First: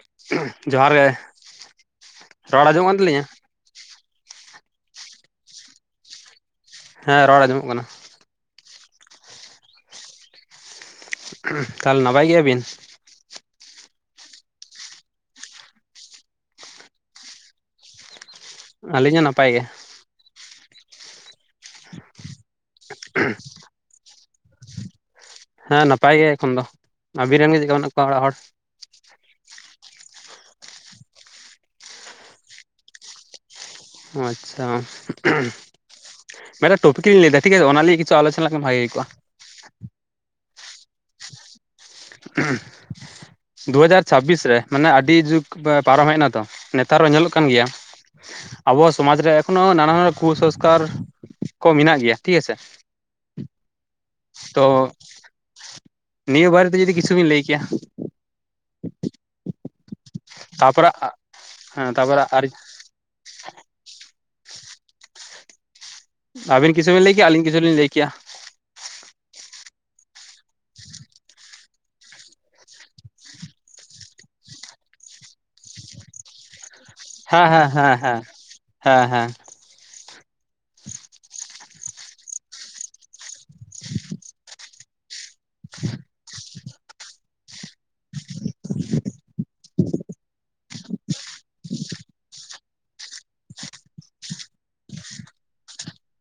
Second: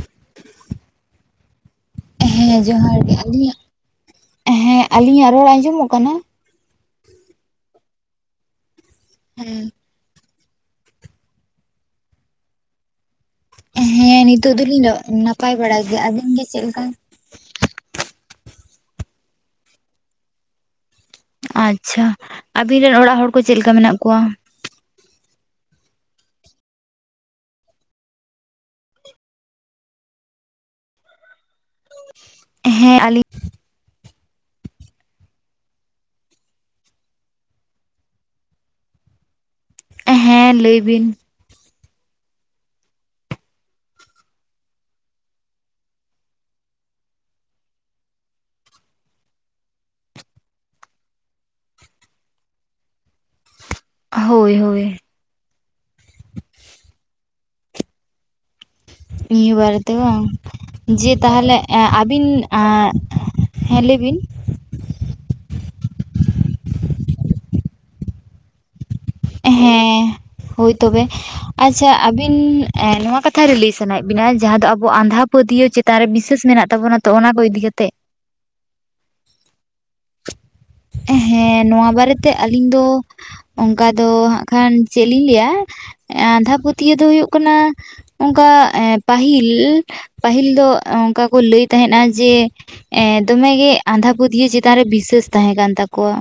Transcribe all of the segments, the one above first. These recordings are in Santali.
[inaudible] ᱡᱚᱸᱦᱟᱨ ᱜᱮ [inaudible] ᱦᱮᱸ ᱨᱚᱲ ᱟᱸᱡᱚᱢᱚᱜ ᱡᱚᱦᱟᱨ ᱠᱟᱱ ᱜᱮ ᱛᱟᱹᱞᱤᱧᱟ ᱟᱹᱞᱤᱧᱟᱜ [inaudible] ᱦᱮᱸ ᱟᱹᱞᱤᱧᱟᱜ ᱨᱚᱲ ᱟᱸᱡᱚᱢᱚᱜ ᱠᱟᱱᱟ? ᱦᱮᱸ ᱨᱚᱲ ᱟᱸᱡᱚᱢᱚᱜ ᱠᱟᱱᱟ᱾ ᱦᱮᱸᱻ [inaudible] ᱛᱟᱦᱞᱮ ᱱᱟᱯᱟᱭ ᱜᱮᱭᱟ ᱵᱤᱱ? ᱦᱮᱸ ᱱᱤᱛᱚᱜ ᱫᱚᱞᱤᱧ ᱱᱟᱯᱟᱭ ᱵᱟᱲᱟᱭ ᱜᱮᱭᱟ ᱟᱹᱵᱤᱱ ᱜᱮ ᱪᱮᱫ ᱞᱮᱠᱟ᱾ ᱟᱹᱞᱤᱧ ᱦᱚᱸ ᱱᱟᱯᱟᱭ ᱜᱮ᱾ ᱟᱪᱪᱷᱟ᱾ ᱟᱵᱤᱱ ᱨᱮᱱ ᱚᱲᱟᱜ ᱦᱚᱲ ᱠᱚ ᱪᱮᱫ ᱞᱮᱠᱟ ᱢᱮᱱᱟᱜ ᱠᱚᱣᱟ? ᱦᱮᱸ ᱱᱟᱯᱟᱭ ᱜᱮ ᱮᱠᱷᱚᱱ ᱫᱚ᱾ ᱟᱹᱵᱤᱱ ᱨᱮᱱ ᱜᱮ ᱪᱮᱫ ᱠᱟ ᱢᱮᱱᱟᱜ ᱠᱚᱣᱟ ᱚᱲᱟᱜ ᱦᱚᱲ? ᱦᱮᱸ ᱟᱞᱤᱧ ᱚ ᱟᱪᱪᱷᱟ᱾ ᱢᱮᱫ ᱴᱟᱝ ᱴᱚᱯᱤᱠᱤᱧ ᱞᱟᱹᱭᱫᱟ ᱴᱷᱤᱠ ᱟᱪᱷᱮ ᱚᱱᱟ ᱞᱤᱭᱮ ᱠᱤᱪᱷᱩ ᱟᱞᱚᱪᱚᱱᱟ ᱠᱮᱠᱷᱟᱱ ᱵᱷᱟᱜᱮ ᱦᱩᱭ ᱠᱚᱜ-ᱟ᱾ ᱦᱮᱸ ᱞᱟᱹᱭ ᱵᱤᱱ᱾ ᱫᱩ ᱦᱟᱡᱟᱨ ᱪᱷᱟᱵᱵᱤᱥ ᱨᱮ ᱢᱟᱱᱮ ᱟᱹᱰᱤ ᱡᱩᱜᱽ ᱵᱮ ᱯᱟᱨᱚᱢ ᱦᱮᱡ ᱮᱱᱟ ᱛᱚ᱾ ᱱᱮᱛᱟᱨ ᱦᱚᱸ ᱧᱮᱞᱚᱜ ᱠᱟᱱ ᱜᱮᱭᱟ ᱟᱵᱚ ᱥᱚᱢᱟᱡᱽ ᱨᱮ ᱮᱠᱷᱚᱱᱚ ᱱᱟᱱᱟ ᱦᱩᱱᱟᱹᱨ ᱠᱩᱥᱚᱝᱥᱠᱟᱨ ᱠᱚ ᱢᱮᱱᱟᱜ ᱜᱮᱭᱟ ᱴᱷᱤᱠ ᱟᱪᱷᱮ᱾ [inaudible] ᱦᱳᱭ ᱛᱚ ᱦᱳᱭ᱾ ᱱᱤᱭᱟᱹ ᱵᱟᱨᱮ ᱛᱮ ᱡᱩᱫᱤ ᱠᱤᱪᱷᱩ ᱵᱤᱱ ᱞᱟᱹᱭ ᱠᱮᱭᱟ᱾ ᱱᱤᱭᱟᱹ ᱵᱟᱨᱮᱛᱮ ᱵᱟᱝ᱾ ᱛᱟᱯᱚᱨᱮ ᱡᱮ ᱛᱟᱦᱞᱮ ᱮ ᱦᱮᱸ ᱛᱟᱯᱚᱨᱮ ᱟᱹᱵᱤᱱ ᱟᱨ ᱟᱸᱜ ᱦᱮᱸ ᱞᱟᱹᱭ ᱵᱤᱱ᱾ ᱟᱵᱤᱱ ᱠᱤᱷᱩ ᱵᱤᱱ ᱞᱟᱹᱭ ᱠᱮᱭᱟ, ᱟᱹᱞᱤᱧ ᱠᱤᱷᱩ ᱞᱤᱧ ᱞᱟᱹᱭ ᱠᱮᱭᱟ᱾ ᱦᱮᱸ᱾ ᱦᱳᱭ ᱛᱚᱵᱮ᱾ ᱟᱪᱪᱷᱟ ᱟᱵᱤᱱ ᱮ ᱱᱚᱣᱟ ᱠᱟᱛᱷᱟ ᱨᱮ ᱞᱟᱹᱭ ᱥᱟᱱᱟᱭᱮᱫ ᱵᱤᱱᱟ ᱡᱟᱦᱟᱸ ᱫᱚ ᱟᱵᱚ ᱟᱸᱫᱷᱟ ᱯᱟᱹᱛᱭᱟᱹ ᱪᱮᱛᱟᱱ ᱨᱮ ᱵᱤᱥᱟᱹᱥ ᱢᱮᱱᱟᱜ ᱛᱟᱵᱚᱱᱟ᱾ ᱛᱚ ᱚᱱᱟ ᱠᱚ ᱦᱮᱸ ᱤᱫᱤ ᱦᱮᱸ ᱠᱟᱛᱮᱜ? ᱦᱮᱸ ᱦᱮᱸ ᱦᱮᱸ ᱦᱮᱸ᱾ ᱦᱮᱸ ᱱᱚᱣᱟ ᱵᱟᱨᱮᱛᱮ ᱟᱹᱞᱤᱧ ᱫᱚ ᱚᱝᱠᱟ ᱫᱚ ᱦᱟᱸᱜ ᱠᱷᱟᱱ ᱪᱮᱫ ᱞᱤᱧ ᱞᱮᱭᱟ ᱮᱸ ᱟᱸᱫᱷᱟ ᱯᱟᱹᱛᱭᱟᱹ ᱫᱚ ᱦᱳᱭᱳᱜ ᱠᱟᱱᱟ ᱚᱱᱠᱟ ᱮᱸ ᱯᱟᱹᱦᱤᱞ ᱯᱟᱹᱦᱤᱞ ᱫᱚ ᱚᱝᱠᱟ ᱠᱚ ᱞᱟᱹᱭ ᱛᱟᱦᱮᱸᱱᱟ ᱡᱮ ᱮᱸ ᱫᱚᱢᱮᱜᱮ ᱟᱸᱫᱷᱟ ᱯᱟᱹᱛᱭᱟᱹ ᱪᱮᱛᱟᱱ ᱨᱮ ᱵᱤᱥᱟᱹᱥ ᱛᱟᱦᱮᱸ ᱠᱟᱱ ᱛᱟᱠᱚᱣᱟ᱾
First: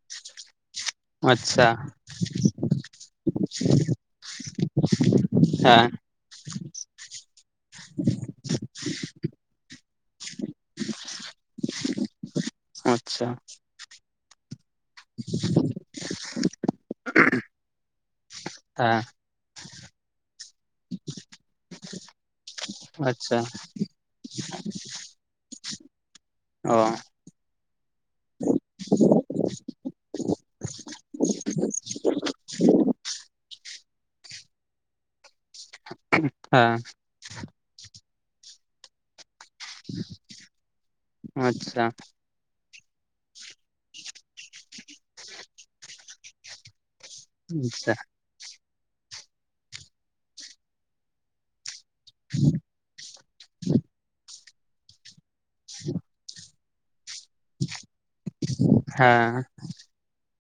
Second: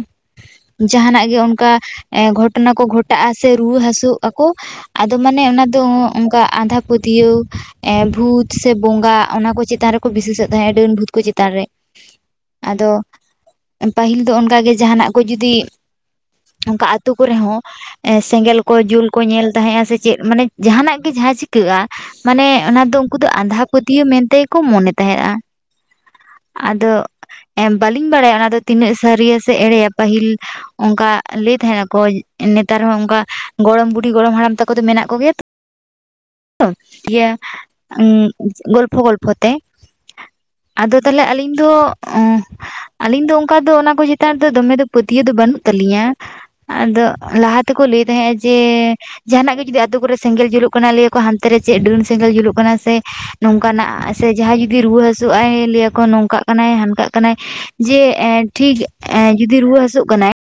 ᱡᱟᱦᱟᱱᱟᱜ ᱜᱮ ᱟᱪᱪᱷᱟ ᱚᱱᱠᱟ ᱮ ᱜᱷᱚᱴᱚᱱᱟ ᱠᱚ ᱜᱷᱚᱴᱟᱜᱼᱟ ᱥᱮ ᱨᱩᱣᱟᱹ ᱦᱟᱹᱥᱩᱜ ᱟᱠᱚ᱾ ᱟᱫᱚ ᱢᱟᱱᱮ ᱚᱱᱟ ᱫᱚ ᱦᱮᱸ ᱚᱝᱠᱟ ᱟᱸᱫᱷᱟ ᱯᱟᱹᱛᱤᱭᱟᱹᱣ ᱮ ᱵᱷᱩᱛ ᱥᱮ ᱵᱚᱸᱜᱟ ᱚᱱᱟ ᱠᱚ ᱪᱮᱛᱟᱱ ᱨᱮ ᱠᱚ ᱵᱤᱥᱮᱥᱚᱜ ᱛᱟᱦᱮᱸᱫ ᱰᱟᱹᱱ ᱵᱷᱩᱛ ᱠᱚ ᱪᱮᱛᱟᱱ ᱨᱮ ᱟᱫᱚ [inaudible] ᱯᱟᱹᱦᱤᱞ ᱫᱚ ᱚᱱᱠᱟᱜᱮ ᱡᱟᱦᱟᱱᱟᱜ ᱠᱚ ᱡᱩᱫᱤ ᱚᱱᱠᱟ ᱟᱛᱳ ᱠᱚᱨᱮᱦᱚᱸ ᱮᱸ ᱥᱮᱸᱜᱮᱞ ᱠᱚ ᱦᱮᱸ ᱡᱩᱞ ᱠᱚ ᱧᱮᱞ ᱛᱟᱦᱮᱸᱜᱼᱟ ᱥᱮ ᱪᱮᱫ ᱢᱟᱱᱮ ᱡᱟᱦᱟᱱᱟᱜ ᱜᱮ ᱡᱟᱦᱟᱸ ᱪᱤᱠᱟᱹᱜᱼᱟ ᱢᱟᱱᱮ ᱚᱱᱟ ᱫᱚ ᱩᱱᱠᱩ ᱫᱚ ᱟᱪᱪᱷᱟ ᱟᱸᱫᱷᱟ ᱯᱟᱹᱛ ᱛᱤᱭᱟᱹ ᱢᱮᱱ ᱛᱮᱜᱮᱠᱚ ᱢᱚᱱᱮ ᱛᱟᱦᱮᱸᱜ-ᱟ ᱟᱫᱚ ᱚ ᱵᱟᱹᱞᱤᱧ ᱵᱟᱲᱟᱭᱟ ᱚᱱᱟ ᱫᱚ ᱛᱤᱱᱟᱹᱜ ᱥᱟᱹᱨᱤᱭᱟ ᱥᱮ ᱮᱲᱮᱭᱟ ᱯᱟᱹᱦᱤᱞ ᱚᱱᱠᱟ ᱞᱟᱹᱭ ᱛᱟᱦᱮᱜ ᱟᱠᱚ ᱱᱮᱛᱟᱨ ᱦᱚᱸ ᱚᱱᱠᱟ ᱜᱚᱲᱚᱢ ᱵᱩᱰᱷᱤ ᱜᱚᱲᱚᱢ ᱦᱟᱲᱟᱢ ᱛᱟᱠᱚ ᱫᱚ ᱢᱮᱱᱟᱜ ᱠᱚᱜᱮᱭᱟ ᱛᱚ᱾ ᱦᱮᱸ ᱤᱭᱟᱹ ᱩᱸᱜ ᱜᱚᱞᱯᱷᱚ ᱜᱚᱞᱯᱷᱛ᱾ ᱠᱚ ᱛᱮ᱾ ᱟᱫᱚ ᱛᱟᱦᱞᱮ ᱟᱹᱞᱤᱧ ᱫᱚ ᱟᱪᱪᱷᱟ ᱟᱞᱤᱧ ᱫᱚ ᱚᱝᱠᱟ ᱫᱚ ᱚᱱᱟ ᱠᱚ ᱪᱮᱛᱟᱱ ᱨᱮᱫᱚ ᱫᱚᱢᱮ ᱫᱚ ᱯᱟᱹᱛᱤᱭᱟᱹ ᱫᱚ ᱵᱟᱹᱱᱩᱜ ᱛᱟᱹᱞᱤᱧᱟ ᱟᱫᱚ ᱞᱟᱦᱟ ᱛᱮᱠᱚ ᱟᱪᱪᱷᱟ ᱞᱟᱹᱭ ᱛᱟᱦᱮᱸᱜᱼᱟ ᱡᱮ ᱡᱟᱦᱟᱱᱟᱜ ᱜᱮ ᱡᱩᱫᱤ ᱟᱛᱳ ᱠᱚᱨᱮ ᱥᱮᱸᱜᱮᱞ ᱡᱩᱞᱩᱜ ᱠᱟᱱᱟ ᱞᱟᱹᱭ ᱟᱠᱚ ᱦᱟᱱ ᱛᱮ ᱨᱮ ᱪᱮᱫ ᱰᱟᱹᱱ ᱥᱮᱸᱜᱮᱞ ᱡᱩᱞᱩᱜ ᱠᱟᱱᱟ ᱥᱮ ᱱᱚᱝᱠᱟᱱᱟᱜ ᱥᱮ ᱡᱟᱦᱟᱸᱭ ᱡᱩᱫᱤ ᱨᱩᱣᱟᱹ ᱦᱟᱹᱥᱩ ᱦᱟᱹᱥᱩᱜ-ᱟᱭ ᱞᱮᱭᱟᱠᱚ ᱱᱚᱝᱠᱟᱜ ᱠᱟᱱᱟᱭ ᱦᱟᱝᱠᱟᱜ ᱠᱟᱱᱟᱭ᱾ ᱡᱮ ᱮᱸ ᱴᱷᱤᱠ ᱮᱸ ᱦᱮᱸ ᱡᱩᱫᱤ ᱨᱩᱣᱟᱹ ᱦᱟᱹᱥᱩᱜ ᱠᱟᱱᱟᱭ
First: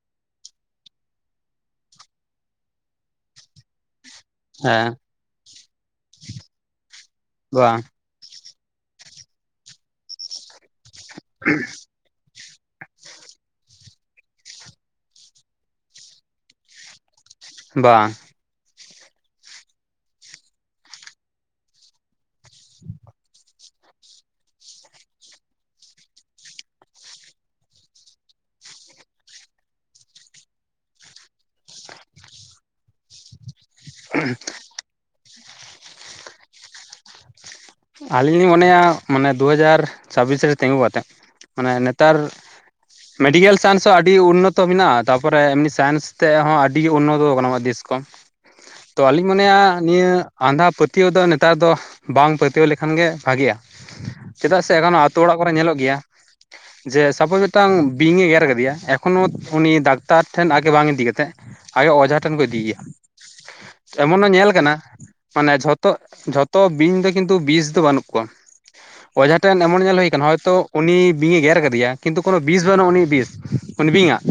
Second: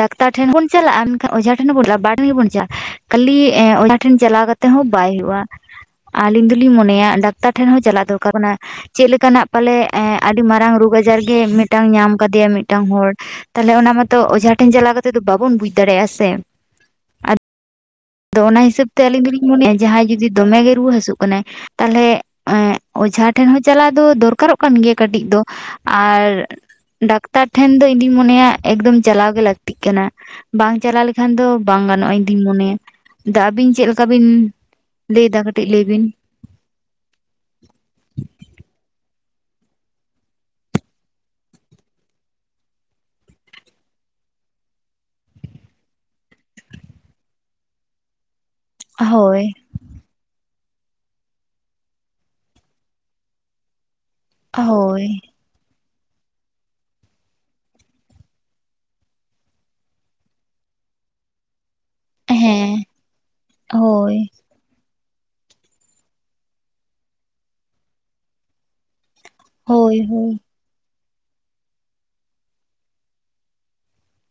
ᱰᱟᱠᱛᱟᱨ ᱴᱷᱮᱱ ᱵᱚᱱ ᱪᱟᱞᱟᱜᱼᱟ ᱢᱮᱱᱠᱷᱟᱱ ᱚᱡᱷᱟ ᱴᱷᱮᱱ ᱦᱚᱸ ᱵᱚᱱ ᱪᱟᱞᱟᱜᱼᱟ ᱵᱟᱨ ᱴᱷᱮᱱ ᱜᱮ ᱵᱚᱱ ᱪᱟᱞᱟᱜᱼᱟ᱾ ᱠᱷᱟᱹᱞᱤ ᱚᱡᱷᱟ ᱴᱷᱮᱱ ᱪᱟᱞᱟᱣ ᱠᱟᱛᱮ ᱦᱚᱸ ᱦᱮᱸ ᱵᱟᱭ ᱦᱩᱭᱩᱜᱼᱟ᱾ ᱟᱞᱤᱧ ᱫᱩᱞᱤᱧ ᱢᱚᱱᱮᱭᱟ ᱰᱟᱠᱛᱟᱨ ᱴᱷᱮᱱ ᱵᱟᱝ ᱦᱚᱸ ᱪᱟᱞᱟᱜ ᱫᱚᱨᱠᱟᱨ ᱠᱟᱱᱟ᱾ ᱪᱮᱫ ᱞᱮᱠᱟᱱᱟᱜ ᱯᱟᱞᱮ ᱮᱸ ᱟᱹᱰᱤ ᱢᱟᱨᱟᱝ ᱨᱳᱜᱽ ᱟᱡᱟᱨ ᱜᱮ ᱢᱤᱫᱴᱟᱝ ᱧᱟᱢ ᱠᱟᱫᱮᱭᱟ ᱢᱤᱫᱴᱟᱝ ᱦᱚᱲ᱾ ᱛᱟᱦᱚᱞᱮ ᱚᱱᱟ ᱢᱟᱛᱚ ᱚᱡᱷᱟ ᱴᱷᱮᱱ ᱪᱟᱞᱟᱣ ᱠᱟᱛᱮᱫ ᱫᱚ ᱵᱟᱵᱚᱱ ᱵᱩᱡᱽ ᱫᱟᱲᱮᱭᱟᱜ-ᱟ ᱥᱮ᱾ ᱵᱟᱝ᱾ ᱫᱚ ᱚᱱᱟ ᱦᱤᱥᱟᱹᱵ ᱛᱮ ᱟᱹᱞᱤᱧ ᱫᱚᱞᱤᱧ ᱢᱚᱱᱮᱭᱟ ᱡᱟᱦᱟᱸᱭ ᱡᱩᱫᱤ ᱫᱚᱢᱮ ᱜᱮᱭ ᱨᱩᱣᱟᱹ ᱦᱟᱹᱥᱩᱜ ᱠᱟᱱᱟᱭ ᱛᱟᱦᱞᱮ ᱚᱡᱷᱟ ᱴᱷᱮᱱ ᱦᱚᱸ ᱪᱟᱞᱟᱣ ᱫᱚ ᱫᱚᱨᱠᱟᱨᱚᱜ ᱠᱟᱱ ᱜᱮᱭᱟ ᱠᱟᱹᱴᱤᱡ ᱫᱚ ᱟᱨ ᱰᱟᱠᱛᱟᱨ ᱴᱷᱮᱱ ᱫᱚ ᱤᱧ ᱫᱩᱧ ᱢᱚᱱᱮᱭᱟ ᱮᱠᱫᱚᱢ ᱪᱟᱞᱟᱣ ᱜᱮ ᱞᱟᱠᱛᱤᱜ ᱠᱟᱱᱟ᱾ ᱵᱟᱝ ᱪᱟᱞᱟᱣ ᱞᱮᱠᱷᱟᱱ ᱫᱚ ᱵᱟᱝ ᱜᱟᱱᱚᱜᱼᱟ ᱤᱧ ᱫᱩᱧ ᱢᱚᱱᱮᱭᱟ᱾ ᱫᱟ ᱟᱵᱤᱱ ᱪᱮᱫ ᱞᱮᱠᱟ ᱵᱤᱱ ᱞᱟᱹᱭᱫᱟ ᱠᱟᱹᱴᱤᱡ ᱞᱟᱹᱭ ᱵᱤᱱ᱾ ᱟᱞᱤᱧ ᱞᱤᱧ ᱢᱚᱱᱮᱭᱟ ᱢᱟᱱᱮ ᱫᱩ ᱦᱟᱡᱟᱨ ᱪᱷᱟᱵᱤᱥ ᱨᱮ ᱛᱤᱸᱜᱩ ᱠᱟᱛᱮᱫ ᱢᱟᱱᱮ ᱱᱮᱛᱟᱨ ᱢᱮᱰᱤᱠᱮᱞ ᱥᱟᱭᱮᱱᱥ ᱦᱚᱸ ᱟᱰᱤ ᱩᱱᱱᱚᱛᱚ ᱢᱮᱱᱟᱜᱼᱟ ᱛᱟᱯᱚᱨᱮ ᱮᱢᱱᱤ ᱥᱟᱭᱮᱱᱥ ᱛᱮᱦᱚᱸ ᱟᱰᱤ ᱩᱱᱱᱚᱛᱚ ᱠᱟᱱᱟ ᱫᱤᱥ ᱚᱢ ᱛᱚ ᱟᱞᱤᱧ ᱦᱳᱭ ᱢᱚᱱᱮᱭᱟ ᱱᱤᱭᱟᱹ ᱟᱸᱫᱷᱟ ᱯᱟᱹᱛᱤᱭᱟᱹᱣ ᱫᱚ ᱱᱮᱛᱟᱨ ᱫᱚ ᱵᱟᱝ ᱯᱟᱹ ᱛᱭᱟᱹᱣ ᱞᱮᱠᱷᱟᱱ ᱜᱮ ᱵᱷᱟᱜᱮ-ᱟ ᱪᱮᱫᱟᱜ ᱥᱮ ᱮᱠᱷᱚᱱ ᱦᱳᱭ ᱟᱛᱳ ᱚᱲᱟᱜ ᱠᱚᱨᱮ ᱧᱮᱞᱚᱜ ᱜᱮᱭᱟ ᱡᱮ ᱥᱟᱯᱳᱡ ᱢᱤᱫᱴᱟᱝ ᱵᱤᱧ ᱮ ᱜᱮᱨ ᱠᱟᱫᱮᱭᱟ ᱮᱠᱷᱚᱱᱳ ᱩᱱᱤ ᱰᱟᱠᱛᱟᱨ ᱴᱷᱮᱱ ᱟᱜᱮ ᱵᱟᱝ ᱤᱫᱤ ᱠᱟᱛᱮᱫ ᱟᱭᱳ ᱚᱡᱷᱟ ᱴᱷᱮᱱ ᱠᱚ ᱤᱫᱤᱭᱮᱭᱟ, ᱦᱮᱸ ᱮᱢᱚᱱ ᱦᱳᱭ ᱦᱚᱸ ᱧᱮᱞ ᱠᱟᱱᱟ ᱢᱟᱱᱮ ᱡᱷᱚᱛᱚ ᱡᱷᱚᱛᱚ ᱵᱤᱧ ᱫᱚ ᱠᱤᱱᱛᱩ ᱵᱤᱥ ᱫᱚ ᱵᱟᱱᱩᱜ ᱠᱚᱣᱟ ᱚᱡᱷᱟ ᱴᱷᱮᱱ ᱮᱢᱚᱱ ᱧᱮᱞ ᱦᱳᱭ ᱦᱩᱭ ᱠᱟᱱᱟ ᱦᱳᱭ ᱦᱚᱭᱛᱚ ᱩᱱᱤ ᱵᱤᱧᱮ ᱜᱮᱨ ᱠᱟᱫᱮᱭᱟ ᱠᱤᱱᱛᱩ ᱠᱳᱱᱳ ᱵᱤᱥ ᱵᱟᱹᱱᱩᱜ-ᱟ ᱩᱱᱤᱭᱟᱜ ᱵᱤᱥ ᱩᱱᱤ ᱵᱤᱧᱟᱜ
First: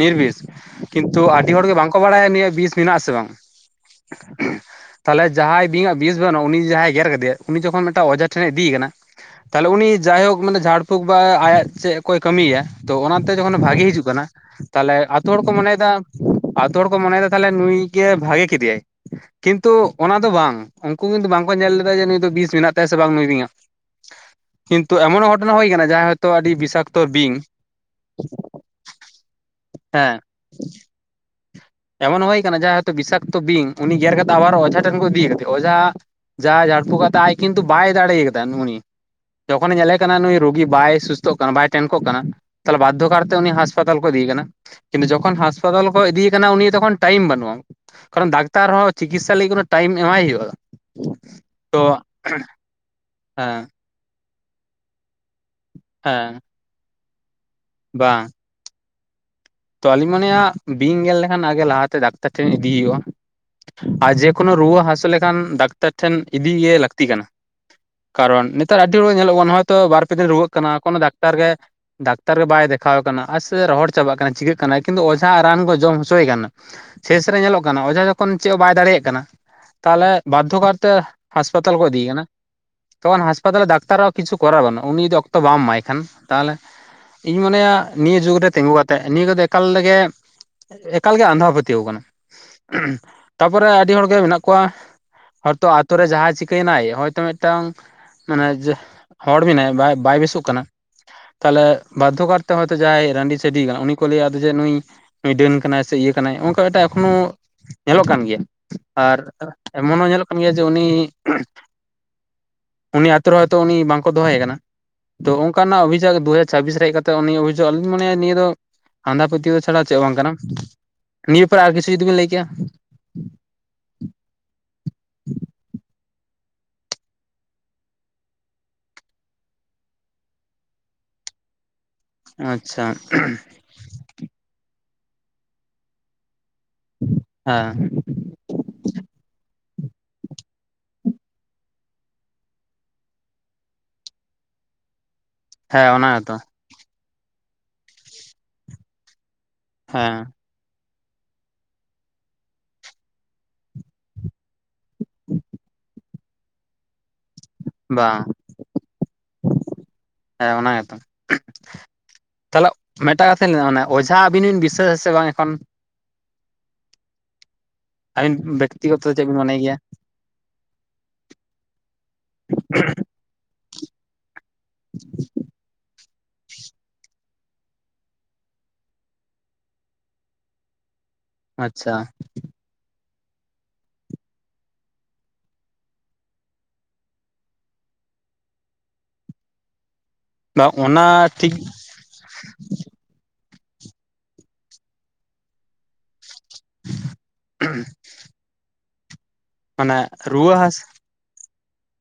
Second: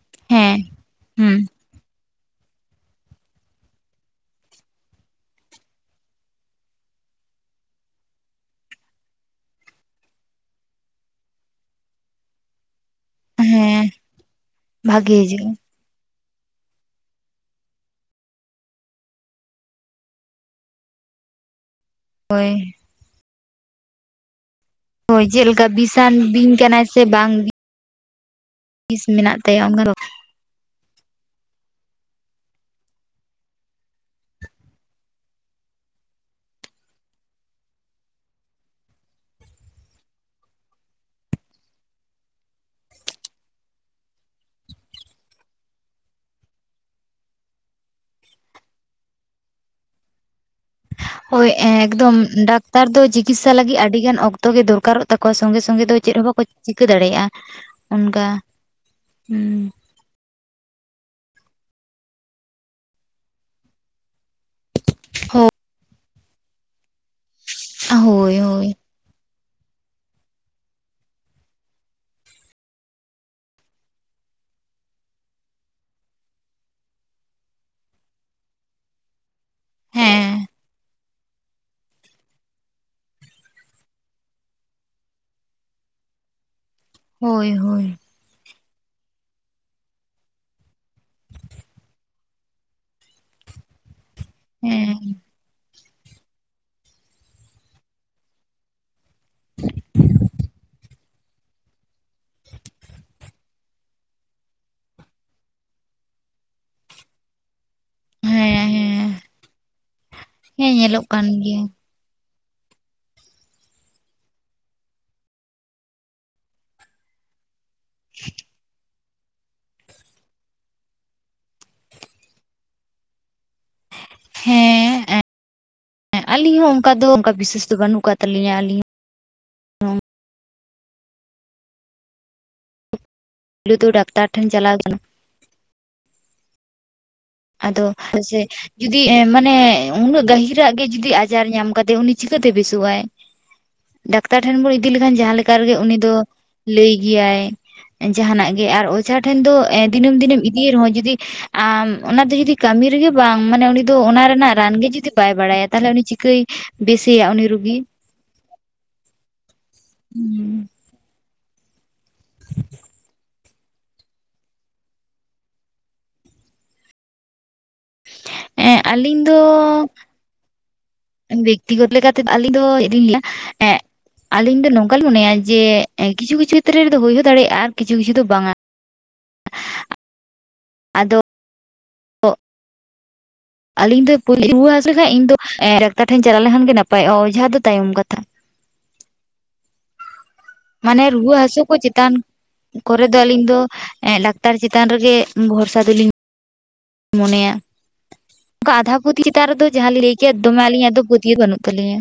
ᱱᱤᱨᱵᱤᱥ ᱦᱮᱸ ᱠᱤᱱᱛᱩ ᱦᱩᱸ ᱟᱰᱤ ᱦᱚᱲᱜᱮ ᱵᱟᱝᱠᱚ ᱵᱟᱲᱟᱭᱟ ᱩᱱᱤᱭᱟᱜ ᱵᱤᱥ ᱢᱮᱱᱟᱜ-ᱟ ᱥᱮ ᱵᱟᱝ ᱛᱟᱦᱚᱞᱮ ᱡᱟᱦᱟᱸᱭ ᱵᱤᱧᱟᱜ ᱵᱤᱥ ᱵᱟᱱᱩᱜᱼᱟ ᱩᱱᱤ ᱡᱩᱫᱤ ᱡᱟᱦᱟᱸᱭ ᱜᱮᱨ ᱠᱟᱫᱤ ᱭᱟ ᱩᱱᱤ ᱡᱚᱠᱷᱚᱱ ᱢᱤᱫᱴᱟᱝ ᱚᱡᱷᱟ ᱴᱷᱮᱱᱮ ᱤᱫᱤᱭᱮ ᱠᱟᱱᱟ ᱛᱟᱦᱚᱞᱮ ᱩᱱᱤ ᱡᱟᱭᱦᱳᱠ ᱢᱟᱱᱮ ᱡᱷᱟᱲ ᱯᱷᱩᱸᱠ ᱵᱟ ᱟᱭᱟᱜ ᱪᱮᱫ ᱠᱚᱭ ᱠᱟᱹᱢᱤᱭᱟ ᱛᱚ ᱚᱱᱟ ᱡᱚᱠᱷᱚᱱ ᱵᱷᱟᱜᱤ ᱦᱮᱸ ᱦᱤᱡᱩᱜ ᱠᱟᱱᱟ ᱛᱟᱦᱚᱞᱮ ᱵᱷᱟᱜᱮ ᱟᱛᱳ ᱦᱚᱲ ᱠᱚ ᱦᱤᱡᱩᱜᱼᱟ ᱢᱚᱱᱮᱭᱮᱫᱟ ᱟᱛᱳ ᱦᱚᱲ ᱠᱚ ᱢᱚᱱᱮᱭ ᱫᱟ ᱛᱟᱦᱞᱮ ᱱᱩᱭ ᱜᱮ ᱵᱷᱟᱜᱮ ᱠᱮᱫᱮᱭᱟᱭ᱾ ᱠᱤᱱᱛᱩ ᱚᱱᱟ ᱫᱚ ᱵᱟᱝ ᱩᱱᱠᱩ ᱠᱤᱱᱛᱩ ᱵᱟᱝᱠᱚ ᱧᱮᱞ ᱞᱮ ᱫᱟᱭ ᱡᱮ ᱱᱩᱭᱟᱜ ᱫᱚ ᱵᱤᱥ ᱦᱳᱭ ᱢᱮᱱᱟᱜᱼᱛᱟᱭᱟᱥᱮ ᱵᱟᱝ ᱱᱩᱭ ᱵᱤᱧᱟᱜ ᱾ ᱠᱤᱱᱛᱩ ᱮᱢᱚᱱ ᱦᱳᱭ ᱜᱷᱚᱴᱚᱱᱟ ᱦᱩᱭ ᱪᱮᱫᱞᱮᱠᱟ ᱠᱟᱱᱟ ᱡᱟᱦᱟᱸ ᱦᱚᱭᱛᱳ ᱵᱤᱥᱟᱱ ᱟᱹᱰᱤ ᱵᱤᱧ ᱠᱟᱱᱟᱭ ᱵᱤᱥᱟᱠᱛᱚ ᱥᱮ ᱵᱤᱧ ᱵᱟᱝ ᱵᱤᱥ ᱢᱮᱱᱟᱜ ᱛᱟᱭᱟ ᱚᱱᱠᱟ ᱫᱚ [unintelligible] ᱮᱢᱚᱱ ᱦᱩᱭ ᱠᱟᱱᱟ ᱡᱟᱦᱟᱸ ᱵᱤᱥᱟᱠᱛᱚ ᱵᱤᱧ ᱩᱱᱤ ᱜᱮᱨ ᱠᱟᱛᱮ ᱟᱵᱟᱨ ᱚᱡᱷᱟ ᱴᱷᱮᱱ ᱠᱚ ᱤᱫᱤᱭ ᱠᱟᱫᱮᱭᱟ ᱚᱡᱷᱟ ᱡᱟ ᱡᱷᱟᱲᱯᱷᱩ ᱠᱟᱛᱮᱜ ᱟᱡ ᱠᱤᱱᱛᱩ ᱵᱟᱭ ᱫᱟᱲᱮᱭ ᱠᱟᱫᱟ ᱩᱱᱤ ᱡᱚᱠᱷᱚᱱᱮ ᱧᱮᱞᱮ ᱠᱟᱱᱟ ᱱᱩᱭ ᱨᱩᱜᱤ ᱵᱟᱭ ᱥᱩᱥᱛᱷᱚᱜ ᱠᱟᱱᱟ ᱵᱟᱭ ᱛᱮᱱᱠᱚᱜ ᱠᱟᱱᱟ ᱛᱟᱦᱚᱞᱮ ᱵᱟᱫᱽᱫᱷᱚ ᱠᱟᱨᱛᱮ ᱩᱱᱤ ᱦᱟᱥᱯᱟᱛᱟᱞ ᱠᱚ ᱤᱫᱤᱭᱮ ᱠᱟᱱᱟ᱾ ᱠᱤᱱᱛᱩ ᱡᱚᱠᱷᱚᱱ ᱦᱟᱸᱥᱯᱟᱛᱟᱞ ᱠᱚ ᱤᱫᱤᱭᱮ ᱠᱟᱱᱟ ᱩᱱᱤᱭᱟᱜ ᱛᱚᱠᱷᱚᱱ ᱴᱟᱭᱤᱢ ᱵᱟᱱᱩᱜᱼᱟ᱾ ᱠᱟᱨᱚᱱ ᱰᱟᱠᱛᱟᱨ ᱦᱚᱸ ᱪᱤᱠᱤᱥᱟ ᱞᱟᱹᱜᱤᱫ ᱴᱟᱭᱤᱢ ᱮᱢᱟᱭ ᱦᱩᱭᱩᱜᱼᱟ᱾ ᱦᱳᱭ ᱛᱚ ᱮᱠᱫᱚᱢ ᱰᱟᱠᱛᱟᱨ ᱫᱚ ᱪᱤᱠᱤᱥᱟ ᱦᱮᱸ ᱞᱟᱹᱜᱤᱫ ᱟᱰᱤ ᱜᱟᱱ ᱚᱠᱛᱚ ᱜᱮ ᱫᱚᱨᱠᱟᱨᱚᱜ ᱛᱟᱠᱚᱣᱟ ᱥᱚᱝᱜᱮ ᱥᱚᱝᱜᱮ ᱫᱚ ᱪᱮᱫ ᱦᱚᱸ ᱦᱮᱸ ᱵᱟᱠᱚ ᱪᱤᱠᱟᱹ ᱫᱟᱲᱮᱭᱟᱜᱼᱟ ᱵᱟᱝ ᱚᱱᱠᱟ, ᱦᱩᱸ ᱛᱚ ᱟᱞᱤᱧ ᱢᱚᱱᱮᱭᱟ ᱵᱤᱧ ᱜᱮᱞ ᱞᱮᱠᱷᱟᱱ ᱟᱜᱮ ᱞᱟᱦᱟᱛᱮ ᱰᱟᱠᱛᱟᱨ ᱴᱷᱮᱱ ᱤᱫᱤ ᱦᱩᱭᱩᱜᱼᱟ ᱟᱨ ᱡᱮ ᱠᱳᱱᱳ ᱨᱩᱣᱟᱹ ᱦᱟᱹᱥᱩ ᱞᱮᱠᱷᱟᱱ ᱰᱟᱠᱛᱟᱨ ᱴᱷᱮᱱ ᱤᱫᱤᱜᱮ ᱞᱟᱹᱠᱛᱤ ᱠᱟᱱᱟ ᱦᱳᱭ ᱠᱟᱨᱚᱱ ᱦᱳᱭ ᱱᱮᱛᱟᱨ ᱟᱹᱰᱤ [inaudible] ᱧᱮᱞᱚᱜ ᱠᱟᱱᱟ ᱦᱚᱭᱛᱚ ᱵᱟᱨ ᱯᱮ ᱫᱤᱱ ᱨᱩᱣᱟᱹᱜ ᱠᱟᱱᱟ ᱠᱳᱱᱳ ᱰᱟᱠᱛᱟᱨ ᱜᱮ ᱰᱟᱠᱛᱟᱨ ᱜᱮ ᱵᱟᱭ ᱫᱮᱠᱷᱟᱣ ᱠᱟᱱᱟ ᱟᱨ ᱥᱮ ᱨᱚᱦᱚᱲ ᱪᱟᱵᱟᱜ ᱠᱟᱱᱟ ᱪᱤᱠᱟᱹᱜ ᱠᱟᱱᱟᱭ ᱠᱤᱱᱛᱩ ᱚᱡᱷᱟ ᱨᱟᱱ ᱠᱚ ᱡᱚᱢ ᱦᱚᱪᱚᱭᱮ ᱠᱟᱱᱟ᱾ ᱥᱮᱥᱨᱮ ᱧᱮᱞᱚᱜ ᱠᱟᱱᱟ ᱚᱡᱷᱟ ᱡᱚᱠᱷᱚᱱ ᱪᱮᱫ ᱦᱚᱸ ᱵᱟᱭ ᱫᱟᱲᱮᱭᱟᱜ ᱠᱟᱱᱟ ᱛᱟᱦᱚᱞᱮ ᱦᱮᱸ ᱵᱟᱫᱽᱫᱷᱚ ᱠᱟᱨᱛᱮ ᱦᱟᱸᱥᱯᱟᱛᱟᱞ ᱠᱚ ᱤᱫᱤᱭᱮ ᱠᱟᱱᱟ ᱛᱚᱠᱷᱚᱱ ᱦᱟᱸᱥᱯᱟᱞ ᱰᱟᱠᱛᱟᱨᱟᱜ ᱦᱚᱸ ᱠᱤᱪᱷᱩ ᱠᱚᱨᱟᱣ ᱵᱟᱱᱩᱜ-ᱟ ᱩᱱᱤ ᱡᱩᱫᱤ ᱚᱠᱛᱚ ᱵᱟᱢ ᱮᱢᱟᱭ ᱠᱷᱟᱱ ᱛᱟᱦᱚᱞᱮ ᱤᱧ ᱦᱳᱭ ᱢᱚᱱᱮᱭᱟ ᱦᱳᱭ ᱱᱤᱭᱟᱹ ᱡᱩᱜᱽ ᱨᱮ ᱛᱤᱸᱜᱩ ᱠᱟ ᱱᱤᱭᱟᱹ ᱠᱚᱫᱚ ᱮᱠᱟᱞᱜᱮ ᱮᱠᱟᱞᱜᱮ ᱟᱸᱫᱷᱟ ᱯᱟᱹᱛᱭᱟᱹᱣ ᱠᱟᱱᱟ᱾ ᱛᱟᱯᱚᱨᱮ ᱟᱹᱰᱤ ᱦᱚᱲ ᱜᱮ ᱢᱮᱱᱟᱜ ᱠᱚᱣᱟ ᱦᱮᱸ ᱦᱚᱭᱛᱚ ᱟᱛᱚ ᱨᱮ ᱡᱟᱦᱟᱸᱭ ᱪᱤᱠᱟᱹᱭᱮᱱᱟᱭ ᱦᱚᱭᱛᱚ ᱢᱤᱫᱴᱟᱝ ᱢᱟᱱᱮ ᱡᱟ ᱦᱚᱲ ᱢᱮᱱᱟᱭᱟ ᱵᱟᱭ ᱵᱟᱭ ᱵᱮᱥᱳᱜ ᱠᱟᱱᱟ ᱛᱟᱦᱟᱞᱮ ᱵᱟᱫᱽᱫᱷᱳ ᱠᱟᱨᱛᱮ ᱦᱚᱭᱛᱚ ᱡᱟᱦᱟᱸᱭ ᱨᱟᱺᱰᱤ ᱪᱷᱟᱹᱰᱣᱤ ᱠᱟᱱᱟ ᱩᱱᱤ ᱠᱚ ᱞᱟᱹᱭᱟ ᱟᱫᱚ ᱡᱮ ᱱᱩᱭ ᱱᱩᱭ ᱰᱟᱹᱱ ᱠᱟᱱᱟᱭ ᱥᱮ ᱤᱭᱟᱹ ᱠᱟᱱᱟᱭ ᱦᱚᱜᱚᱝᱠᱟ ᱢᱮᱫᱴᱟᱝ ᱮᱠᱷᱚᱱᱳ ᱧᱮᱞᱚᱜ ᱠᱟᱱ ᱜᱮᱭᱟ ᱦᱮᱸ ᱦᱮᱸ ᱟᱨ ᱮᱢᱚᱱ ᱦᱚᱸ ᱧᱮᱞᱚᱜ ᱠᱟᱱ ᱜᱮᱭᱟ ᱡᱮ ᱦᱮᱸ ᱩᱱᱤ ᱧᱮᱞᱚᱜ ᱠᱟᱱ ᱜᱮᱭᱟ ᱩᱱᱤ ᱟᱛᱳ ᱨᱮ ᱦᱚᱭᱛᱚ ᱩᱱᱤ ᱵᱟᱝᱠᱚ ᱫᱚᱦᱚᱭᱮ ᱠᱟᱱᱟ᱾ ᱛᱚ ᱚᱱᱠᱟᱱᱟᱜ ᱚᱵᱷᱤ ᱡᱟᱠᱽ ᱫᱩ ᱦᱟᱡᱟᱨ ᱪᱷᱟᱵᱤᱥ ᱨᱮ ᱦᱮᱡ ᱠᱟᱛᱮ ᱩᱱᱤ ᱚᱵᱷᱤᱡᱳᱜ ᱟᱞᱤᱧ ᱞᱤᱧ ᱢᱚᱱᱮᱭᱟ ᱱᱤᱭᱟᱹ ᱫᱚ ᱟᱸᱫᱷᱟ ᱯᱟᱹᱛᱭᱟᱹᱣ ᱪᱷᱟᱲᱟ ᱪᱮᱫ ᱦᱚᱸ ᱵᱟᱝ ᱠᱟᱱᱟ, ᱱᱤᱭᱟᱹ ᱯᱚᱨ ᱟᱨ ᱠᱤᱪᱷᱩ ᱡᱩᱫᱤ ᱵᱤᱱ ᱞᱟᱹᱭ ᱠᱮᱭᱟ ᱦᱮᱸ ᱮᱸ ᱟᱹᱞᱤᱧ ᱦᱚᱸ ᱚᱝᱠᱟ ᱫᱚ ᱚᱝᱠᱟ ᱵᱤᱥᱥᱟᱹᱥ ᱫᱚ ᱵᱟᱹᱱᱩᱜ ᱠᱟᱫ ᱛᱟᱹᱞᱤᱧᱟ ᱟᱹᱞᱤᱧ ᱦᱚᱸ ᱟᱪᱪᱷᱟ [unintelligible] ᱰᱟᱠᱛᱟᱨ ᱴᱷᱮᱱ ᱪᱟᱞᱟᱣ [unintelligible] ᱟᱫᱚ ᱦᱮᱸ [unintelligible] ᱡᱩᱫᱤ ᱮᱸ ᱢᱟᱱᱮ ᱩᱱᱟᱹᱜ ᱜᱟᱹᱦᱤᱨᱟᱜ ᱜᱮ ᱡᱩᱫᱤ ᱟᱡᱟᱨ ᱧᱟᱢ ᱠᱟᱫᱮ ᱩᱱᱤ ᱪᱤᱠᱟᱹᱛᱮ ᱵᱮᱥᱳᱜᱟᱭ? ᱰᱟᱠᱛᱟᱨ ᱴᱷᱮᱱ ᱵᱚᱱ ᱤᱫᱤ ᱞᱮᱠᱷᱟᱱ ᱡᱟᱦᱟᱸ ᱞᱮᱠ ᱠᱟᱨ ᱜᱮ ᱦᱮᱸ ᱩᱱᱤ ᱚᱱᱟ ᱫᱚ ᱜᱮᱛᱚ ᱞᱟᱹᱭ ᱜᱮᱭᱟᱭ ᱡᱟᱦᱟᱱᱟᱜ ᱜᱮ ᱟᱨ ᱚᱡᱷᱟ ᱴᱷᱮᱱ ᱫᱚ ᱮᱸ ᱦᱮᱸ ᱫᱤᱱᱟᱹᱢ ᱫᱤᱱᱮᱢ ᱤᱫᱤᱭᱮ ᱨᱮᱦᱚᱸ ᱡᱩᱫᱤ ᱟᱢ ᱚᱱᱟ ᱫᱚ ᱡᱩᱫᱤ ᱠᱟᱹᱢᱤ ᱨᱮᱜᱮ ᱵᱟᱝ ᱢᱟᱱᱮ ᱩᱱᱤ ᱫᱚ ᱚᱱᱟ ᱨᱮᱱᱟᱜ ᱨᱟᱱ ᱜᱮ ᱡᱩᱫᱤ ᱵᱟᱭ ᱵᱟᱲᱟᱭᱟ ᱛᱟᱦᱟᱞᱮ ᱩᱱᱤ ᱪᱤᱠᱟᱹᱭ ᱵᱮᱥᱮᱭ-ᱟ ᱩᱱᱤ ᱨᱩᱜᱤ᱾ ᱵᱟᱝ ᱦᱮᱸ ᱚᱱᱟ ᱜᱮᱛᱚ᱾ ᱛᱟᱞᱦᱮ ᱢᱮᱫᱴᱟᱝ ᱠᱟᱛᱷᱟᱧ [unintelligible] ᱚᱡᱷᱟ ᱟᱹᱵᱤᱱ ᱵᱤᱱ ᱵᱤᱥᱥᱟᱹᱥ ᱟᱥᱮ ᱵᱟᱝ ᱮᱠᱷᱚᱱ? ᱟᱹᱵᱤᱱ ᱦᱮᱸ ᱵᱮᱠᱛᱤᱜᱚᱛᱚ ᱟᱹᱞᱤᱧ ᱪᱮᱫ ᱵᱤᱱ ᱫᱚ ᱢᱚᱱᱮ ᱜᱮᱭᱟ? ᱵᱮᱠᱛᱤᱜᱚᱛ [unintelligible] ᱞᱟᱹᱭᱟ ᱮᱸ ᱟᱹᱞᱤᱧ ᱫᱚ ᱱᱚᱝᱠᱟᱞᱤᱧ ᱢᱚᱱᱮᱭ-ᱟ ᱡᱮ ᱮᱸ ᱠᱤᱪᱷᱩ ᱠᱤᱪᱷᱩ ᱠᱷᱮᱛᱨᱮ ᱨᱮᱫᱚ ᱦᱩᱭ ᱦᱚᱸ ᱫᱟᱲᱮᱭᱟᱜ-ᱟ ᱟᱨ ᱠᱤᱪᱷᱩ ᱠᱤᱪᱷᱩ ᱫᱚ ᱵᱟᱝᱟ᱾ ᱟᱫᱚ ᱟᱪᱪᱷᱟ ᱟᱞᱤᱧ ᱫᱚ ᱨᱩᱣᱟᱹ ᱦᱟᱹᱥᱩ [unintelligible] ᱤᱧ ᱫᱚ ᱮᱸ ᱰᱟᱠᱛᱟᱨ ᱴᱷᱮᱱ ᱪᱟᱞᱟᱣ ᱞᱮᱱᱠᱷᱟᱱ ᱜᱮ ᱱᱟᱯᱟᱭᱚᱜ-ᱟ, ᱚᱡᱷᱟ ᱫᱚ ᱛᱟᱭᱚᱢ ᱠᱟᱛᱷᱟ᱾ ᱵᱟᱝ ᱢᱟᱱᱮ ᱚᱱᱟ ᱨᱩᱶᱟᱹ ᱴᱷᱤᱠ ᱦᱟᱹᱥᱩ ᱠᱚ ᱪᱮ ᱛᱟᱱ ᱠᱚᱨᱮ ᱫᱚ ᱟᱹᱞᱤᱧ ᱫᱚ ᱮᱸ ᱰᱟᱠᱛᱟᱨ ᱪᱮᱛᱟᱱ ᱨᱮᱜᱮ ᱵᱷᱚᱨᱥᱟ ᱫᱚᱞᱤᱧ [inaudible] ᱚᱠᱟ ᱟᱫᱷᱟ ᱯᱟᱹᱛᱭ ᱪᱮᱛᱟᱱ ᱨᱮᱫᱚ ᱡᱟᱦᱟᱸ ᱢᱟᱱᱮ ᱞᱤᱧ ᱞᱟᱹᱭ ᱠᱮᱫ ᱨᱩᱣᱟᱹ ᱫᱚᱢᱮ ᱦᱟᱥ ᱟᱹᱞᱤᱧᱟᱜ ᱫᱚ ᱯᱟᱹᱛᱭᱟᱹᱣ ᱫᱚ ᱵᱟᱹᱱᱩᱜ ᱛᱟᱹᱤᱧ-ᱟ᱾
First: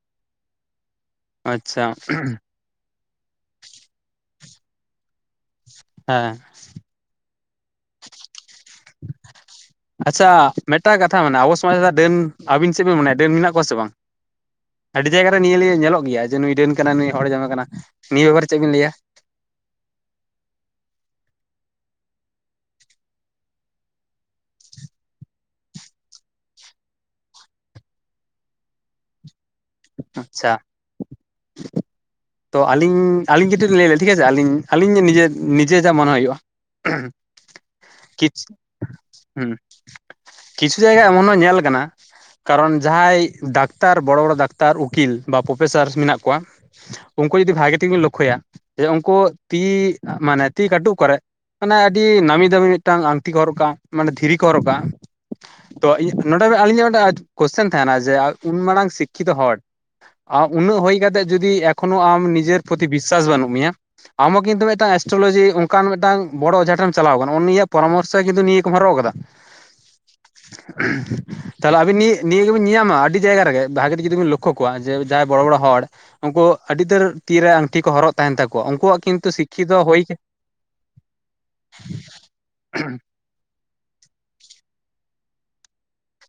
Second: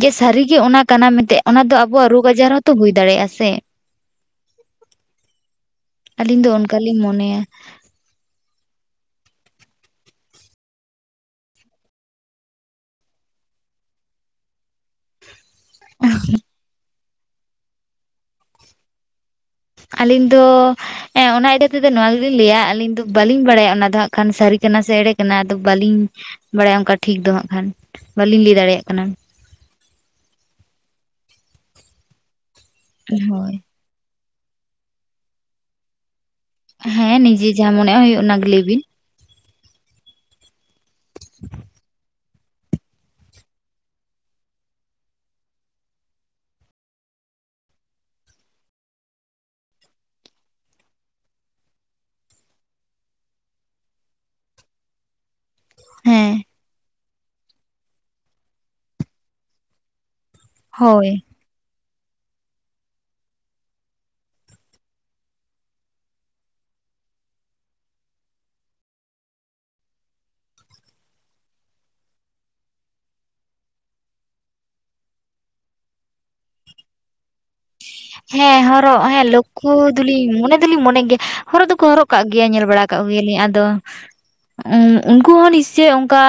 ᱜᱮ ᱥᱟᱹᱨᱤᱜᱮ ᱚᱱᱟ ᱠᱟᱱᱟ ᱢᱮᱱᱛᱮ ᱚᱱᱟ ᱫᱚ ᱟᱪᱪᱷᱟ ᱟᱵᱚᱣᱟᱜ ᱨᱳᱜᱽ ᱟᱡᱟᱨ ᱦᱚᱸ ᱛᱚ ᱦᱩᱭ ᱫᱟᱲᱮᱭᱟᱜ-ᱟ ᱥᱮ, ᱦᱮᱸ ᱟᱹᱞᱤᱧ ᱫᱚ ᱠᱟ ᱞᱤᱞ ᱢᱚᱱᱮᱭᱟ᱾ [inaudible] ᱟᱪᱪᱷᱟ ᱢᱮᱫᱴᱟᱝ ᱠᱟᱛᱷᱟ ᱢᱮᱱᱟᱜᱟ ᱟᱵᱚ ᱥᱚᱢᱟᱡᱽ ᱨᱮ ᱰᱟᱹᱱ ᱟᱹᱵᱤᱱ ᱪᱮᱫ ᱵᱤᱱ ᱢᱚᱱᱮᱭᱟ ᱰᱟᱹᱱ ᱢᱮᱱᱟᱜ ᱠᱚᱣᱟ ᱥᱮ ᱵᱟᱝ? ᱟᱹᱰᱤ ᱡᱟᱭᱜᱟ ᱨᱮ ᱱᱤᱭᱟᱹ ᱞᱤᱭᱟᱹ ᱧᱮᱞᱚᱜ ᱜᱮᱭᱟ ᱡᱮ ᱱᱩᱭ ᱰᱟᱹᱱ ᱠᱟᱱᱟ ᱱᱩᱭ ᱦᱚᱲ ᱡᱚᱢᱮ ᱠᱟᱱᱟ ᱱᱤᱭᱟᱹ ᱵᱮᱯᱟᱨᱮ ᱪᱮᱫ ᱵᱤᱱ ᱞᱟᱹᱭᱟ? ᱟᱹᱞᱤᱧ ᱫᱚ ᱦᱮᱸ ᱚᱱᱟ [unintelligible] ᱛᱮᱫᱚ ᱱᱚᱣᱟ ᱜᱮᱞᱤᱧ ᱞᱟᱹᱭᱟ ᱟᱹᱞᱤᱧ ᱫᱚ ᱵᱟᱞᱤᱧ ᱵᱟᱲᱟᱭᱟ ᱚᱱᱟ ᱫᱚ ᱦᱟᱸᱜ ᱠᱷᱟᱱ ᱥᱟᱹᱨᱤ ᱠᱟᱱᱟ ᱥᱮ ᱮᱲᱮ ᱠᱟᱱᱟ ᱚᱱᱟᱫᱚ ᱵᱟᱹᱞᱤᱧ ᱵᱟᱲᱟᱭᱟ ᱚᱝᱠᱟ ᱴᱷᱤᱠ ᱫᱚ ᱦᱟᱸᱜ ᱠᱷᱟᱱ ᱵᱟᱹᱞᱤᱧ ᱞᱟᱹᱭ ᱫᱟᱲᱮᱭᱟᱜ ᱠᱟᱱᱟ᱾ ᱟᱪᱪᱷᱟ ᱛᱚ ᱟᱹᱞᱤᱧ ᱟᱹᱞᱤᱧ ᱦᱳᱭ ᱠᱟᱹᱴᱤᱡ ᱞᱤᱧ ᱞᱟᱹᱭ ᱞᱮ ᱴᱷᱤᱠ ᱟᱪᱷᱮ ᱟᱹᱞᱤᱧ ᱟᱹᱞᱤᱧ ᱱᱤᱡᱮ ᱱᱤᱡᱮ ᱡᱟ ᱢᱚᱱᱮ ᱦᱩᱭᱩᱜ-ᱟ᱾ ᱦᱮᱸ ᱱᱤᱡᱮ ᱡᱟᱦᱟᱸ ᱢᱚᱱᱮ ᱦᱩᱭᱩᱜ ᱚᱱᱟ ᱜᱮ ᱞᱟᱹᱭ ᱵᱤᱱ᱾ ᱦᱩᱸ ᱠᱤᱪᱷᱩ ᱡᱟᱭᱜᱟ ᱮᱢᱚᱱ ᱦᱚᱸ ᱧᱮᱞ ᱠᱟᱱᱟ ᱠᱟᱨᱚᱱ ᱡᱟᱦᱟᱸᱭ ᱰᱟᱠᱛᱟᱨ ᱵᱚᱲᱚ ᱵᱚᱲᱚ ᱰᱟᱠ ᱛᱟᱨ ᱩᱠᱤᱞ ᱵᱟ ᱯᱚᱯᱮᱥᱟᱨ ᱢᱮᱱᱟᱜ ᱠᱚᱣᱟ ᱩᱝᱠᱩ ᱡᱩᱫᱤ ᱵᱷᱟᱜᱮ ᱴᱷᱤᱠ ᱵᱤᱱ ᱞᱳᱠᱠᱷᱳᱭᱟ ᱡᱮ ᱩᱝᱠᱩ ᱛᱤ ᱢᱟᱱᱮ ᱛᱤ ᱠᱟᱹᱴᱩᱵ ᱠᱚᱨᱮ ᱢᱟᱱᱮ ᱟᱹᱰᱤ ᱱᱟᱹᱢᱤ ᱫᱟᱹᱢᱤ ᱢᱤᱫᱴᱟᱝ ᱟᱝᱴᱷᱤ ᱠᱚ ᱦᱚᱨᱚᱜ ᱠᱟᱜᱟ, ᱢᱟᱱᱮ ᱫᱷᱤᱨᱤ ᱠᱚ ᱦᱚᱨᱚᱜ ᱠᱟᱜᱟ᱾ ᱛᱚ ᱦᱮᱸ᱾ ᱱᱚᱰᱮ ᱟᱹᱞᱤᱧᱟᱜ ᱢᱤᱫᱴᱮᱱ ᱠᱚᱥᱪᱮᱱ ᱛᱟᱦᱮᱱᱟ ᱡᱮ ᱩᱱ ᱢᱟᱨᱟᱝ ᱥᱤᱠᱼᱼ ᱥᱤᱠᱠᱷᱤᱛᱚ ᱦᱚᱲ ᱩᱱᱟᱹᱜ ᱦᱩᱭ ᱦᱳᱭ ᱠᱟᱛᱮᱫ ᱡᱩᱫᱤ ᱮᱠᱷᱚᱱᱳ ᱟᱢ ᱱᱤᱡᱮᱨ ᱯᱚᱛᱤ ᱵᱤᱥᱟᱥ ᱵᱟᱹᱱᱩᱜ ᱢᱮᱭᱟ᱾ ᱟᱢ ᱦᱚᱸ ᱠᱤᱱᱛᱩ ᱢᱤᱫᱴᱟᱝ ᱮᱥᱴᱨᱳ ᱞᱚᱡᱤ ᱚᱱᱠᱟᱱ ᱢᱤᱫᱴᱟᱝ ᱵᱚᱲᱚ ᱚᱡᱷᱟ ᱴᱷᱮᱱ ᱮᱢ ᱪᱟᱞᱟᱣ ᱟᱠᱟᱱᱟ ᱩᱱᱤᱭᱟᱜ ᱯᱚᱨᱟᱢᱚᱨᱥᱚ ᱠᱤᱱᱛᱩ ᱱᱤᱭᱟᱹ ᱠᱚᱢ ᱦᱟᱨᱚᱜ ᱟᱠᱟᱫᱟ, ᱛᱟᱦᱚᱞᱮ ᱟᱵᱤᱱ ᱱᱤᱭᱟᱹ ᱱᱤᱭᱟᱹ ᱜᱮᱵᱤᱱ ᱧᱟᱞᱧᱟᱢᱟ ᱟᱹᱰᱤ ᱡᱟᱭᱜᱟ ᱨᱮᱜᱮᱼᱼ ᱵᱷᱟᱜᱤ ᱛᱮ ᱡᱩᱫᱤᱵᱮᱱ ᱞᱚᱠᱠᱷᱚ ᱠᱚᱣᱟ ᱡᱮ ᱡᱟᱦᱟᱸᱭ ᱵᱚᱲᱚ ᱵᱚᱲᱚ ᱦᱚᱲ ᱩᱱᱠᱩ ᱟᱹᱰᱤ ᱩᱛᱟᱹᱨᱼᱼ ᱛᱤ ᱨᱮ ᱟᱝᱴᱷᱤ ᱠᱚ ᱦᱚᱼᱼ ᱦᱮᱸ ᱦᱚᱨᱚᱜ ᱦᱮᱸ ᱞᱚᱠᱠᱷᱚ ᱫᱚᱞᱤᱧ ᱢᱚᱱᱮ ᱫᱚᱞᱤᱧ ᱢᱚᱱᱮ ᱜᱮᱭᱟ ᱦᱚᱨᱚᱜ ᱫᱚᱠᱚ ᱦᱚᱨᱚᱜᱼᱼ ᱠᱟᱜ ᱜᱮᱭᱟ ᱧᱮᱞ ᱵᱟᱲᱟ ᱠᱟᱜ ᱜᱮᱭᱟᱞᱤᱧ ᱟᱫᱚ ᱩᱱᱠᱩ ᱦᱚᱸ ᱱᱤᱥᱪᱳᱭ ᱚᱱᱠᱟ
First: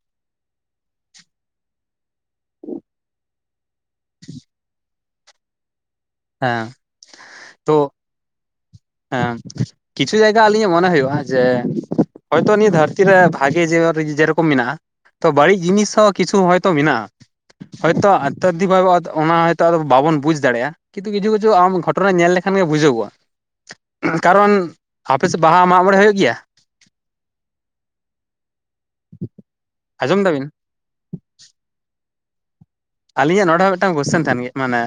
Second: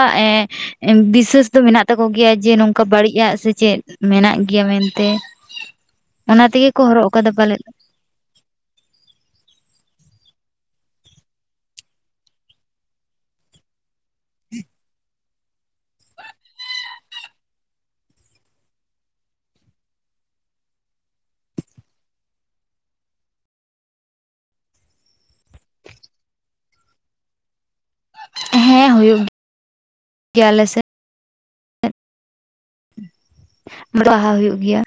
ᱮᱸᱻ ᱵᱤᱥᱟᱹᱥ ᱫᱚ ᱢᱮᱱᱟᱜ ᱛᱟᱠᱚ ᱜᱮᱭᱟ ᱡᱮ ᱱᱚᱝᱠᱟ ᱵᱟᱹᱲᱤᱡᱟᱜ ᱥᱮ ᱪᱮᱫ ᱢᱮᱱᱟᱜ ᱜᱮᱭᱟ ᱢᱮᱱᱛᱮ᱾ ᱚᱱᱟ ᱛᱮᱜᱮ ᱦᱮᱸ ᱠᱚ ᱦᱚᱨᱚᱜ ᱟᱠᱟᱫᱟ ᱯᱟᱞᱮᱫᱼᱼ ᱛᱚ ᱦᱮᱸ ᱠᱤᱪᱷᱩ ᱡᱟᱭᱜᱟ ᱟᱹᱞᱤᱧᱟᱜ ᱢᱚᱱᱮ ᱦᱩᱭᱩᱜᱼᱟ ᱡᱮ ᱦᱚᱭᱛᱚ ᱱᱤᱭᱟᱹ ᱫᱷᱟᱹᱨᱛᱤᱼᱼ ᱵᱦᱤᱛᱤᱨ ᱨᱮ ᱵᱷᱟᱜᱮ ᱡᱮ ᱡᱮᱨᱚᱠᱚᱢ ᱢᱮᱱᱟᱜᱼᱟ ᱛᱚ ᱵᱟᱹᱲᱤᱡ ᱡᱤᱱᱤᱥ ᱦᱚᱸ ᱠᱤᱪᱷᱩ ᱦᱚᱭᱛᱚ ᱢᱮᱱᱟᱜᱼᱟ᱾ ᱦᱚᱭᱛᱚ ᱟᱛᱟᱫᱷᱤᱠ ᱵᱟᱵᱚᱫ ᱚᱱᱟ ᱦᱚᱭᱛ ᱵᱟᱵᱚᱱ ᱵᱩᱡᱽ ᱫᱟᱲᱮᱭᱟᱜᱼᱟ᱾ ᱠᱤᱱᱛᱩ ᱠᱤᱪᱷᱩ ᱠᱤᱪᱷᱩ ᱟᱢᱚ ᱜᱷᱚᱴᱱᱟ ᱧᱮᱞ ᱞᱮᱠᱷᱟᱱ ᱜᱮ ᱵᱩᱡᱚᱜᱼᱟ᱾ ᱠᱟᱨᱚᱱ ᱟᱯᱮ ᱥᱮᱫ ᱵᱟᱦᱟ ᱢᱟᱜ ᱢᱚᱬᱮᱸ ᱦᱩᱭᱩᱜ ᱜᱮᱭᱟ? ᱦᱮᱸ ᱦᱩᱭᱩᱜ ᱟᱸᱡᱚᱢ ᱜᱮᱭᱟ ᱫᱟᱵᱤᱱ? ᱟᱞᱮ ᱟᱹᱞᱤᱧᱟᱜ ᱱᱚᱰᱮ ᱦᱚᱸ ᱢᱤᱫᱴᱟᱱ ᱥᱮᱫ ᱠᱚᱥᱪᱮᱱ ᱵᱟᱦᱟ ᱛᱟᱦᱮᱱ ᱜᱮ ᱦᱩᱭᱩᱜ ᱢᱟᱱᱮᱼᱼ ᱜᱮᱭᱟ